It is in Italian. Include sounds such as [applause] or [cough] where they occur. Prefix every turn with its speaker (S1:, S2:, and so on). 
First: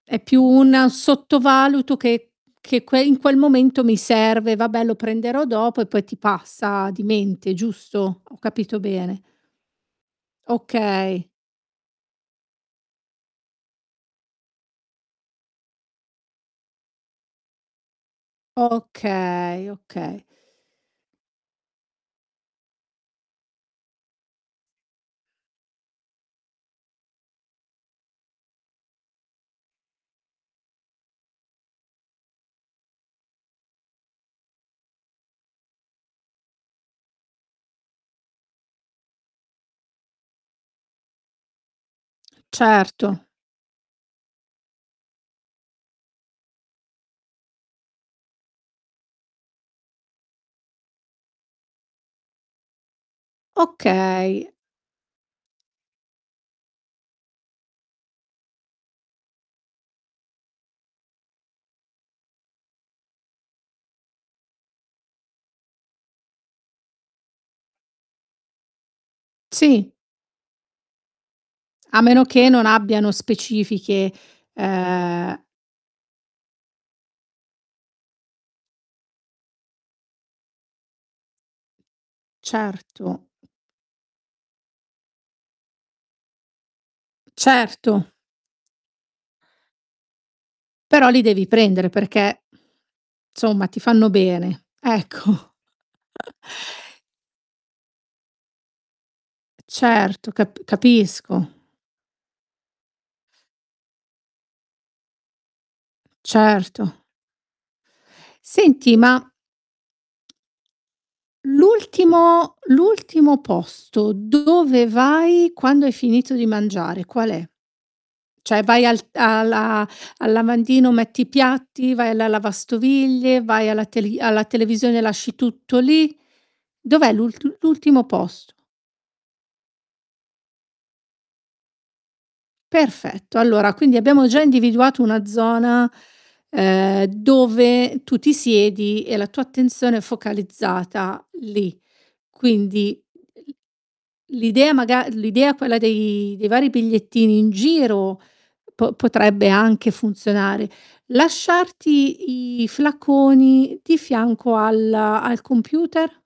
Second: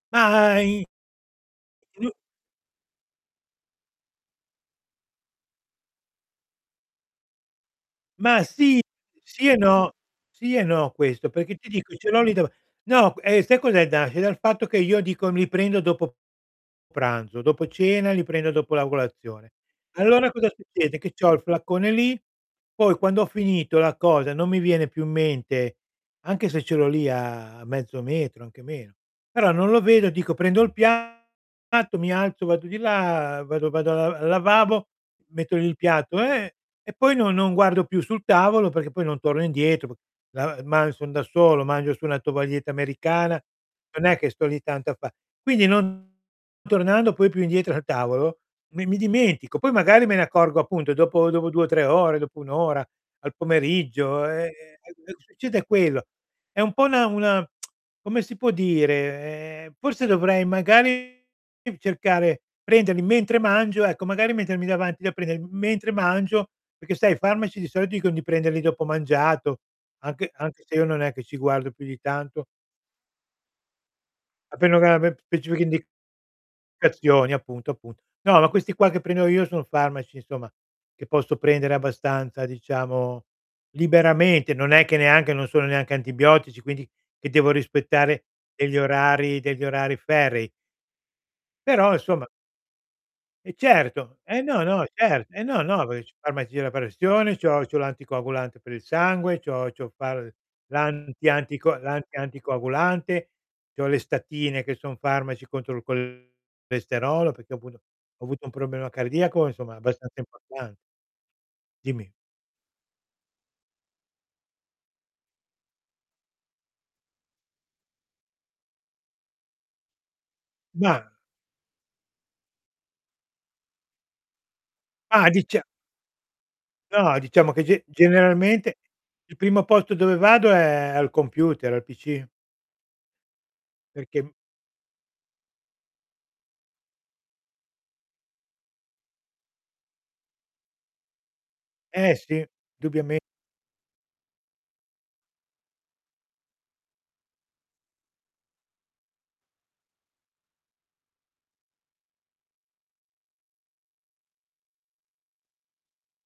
S1: È più
S2: Ma i
S1: un sottovaluto
S2: [unintelligible]
S1: che che in quel momento mi serve: "Vabbè lo prenderò dopo," e poi ti passa di mente, giusto? Ho
S2: Ma
S1: capito
S2: sì,
S1: bene?
S2: sì e no, sì e no
S1: Okay.
S2: questo, perché ti dico ce l'ho lì dav no q sai cos'è da nasce dal fatto, che io dico li prendo dopo pranzo, dopo cena li prendo dopo la colazione.
S1: Okay, okay.
S2: Allora cosa succede? Che c'ho il flacone lì, poi quando ho finito la cosa non mi viene più in mente, anche se ce l'ho lì a mezzo metro, anche meno, però non lo vedo dico: "Prendo il piatto, mi alzo vado di là, vado vado a al lavabo, metto lì il piatto e e poi non non guardo più sul tavolo", perché poi non torno indietro [unintelligible] ma son da solo, mangio su una tovaglietta
S1: Certo.
S2: americana, non è che sto lì tanto a fa quindi non tornando poi più indietro al tavolo mi mi dimentico, poi magari me ne accorgo appunto dopo dopo 2 o 3 ore, dopo 1 ora, al pomeriggio, ehm,
S1: Okay.
S2: succede quello. È un po' una una [tsk] come si può dire? Forse dovrei, magari, cercare prenderli mentre mangio, ecco, magari mettermi davanti da prender mentre mangio, perché sai, i farmaci di solito dicon di prenderli dopo mangiato,
S1: Sì.
S2: anche anche se io non è che ci guardo più di
S1: A meno
S2: tanto.
S1: che, non abbiano specifiche,
S2: [unintelligible]
S1: ehm
S2: Specifica indicazione appunto, appunto. No, ma questi qua che prendo io sono farmaci, insomma, che posso prendere abbastanza, diciamo,
S1: Certo.
S2: liberamente. Non è che neanche non sono neanche antibiotici, quindi che devo
S1: Certo.
S2: rispettare degli orari degli orari ferrei
S1: Però li devi prendere,
S2: però insomma
S1: perché [exhales]
S2: E
S1: insomma ti fanno
S2: certo, e no,
S1: bene.
S2: no cer eh,
S1: Ecco.
S2: no, no, perché c'ho
S1: [chuckles]
S2: farmaci della pressione, c'ho c'ho l'anticoagulante per il sangue, c'ho c'ho
S1: Certo,
S2: far
S1: cap
S2: l'anti
S1: capisco.
S2: anti c l'anti anticoagulante, c'ho le statine che son farmaci contro il
S1: Certo.
S2: colesterolo, perché appunto ho avuto un problema
S1: Senti ma
S2: cardiaco, insomma abbastanza importan Dimmi.
S1: l'ultimo l'ultimo posto dove vai, quando hai finito di mangiare qual è? Cioè vai al t alla al lavandino,
S2: Mah
S1: metti i piatti, vai alla lavastoviglie, vai alla teli alla televisione e
S2: Mah
S1: lasci
S2: dicia
S1: tutto lì. Dov'è
S2: No,
S1: l'ult
S2: diciamo che ge
S1: l'ultimo posto?
S2: generalmente il primo posto dove vado è al computer, al pc
S1: Perfetto, allora quindi
S2: Perché
S1: abbiamo
S2: m
S1: già individuato una zona, ehm, dove tu ti siedi e la tua attenzione è focalizzata lì.
S2: Eh, si,
S1: Quindi
S2: dubiame
S1: l l'idea maga l'idea, quella dei dei vari bigliettini in giro, po potrebbe anche funzionare. Lasciarti i flaconi di fianco al al computer?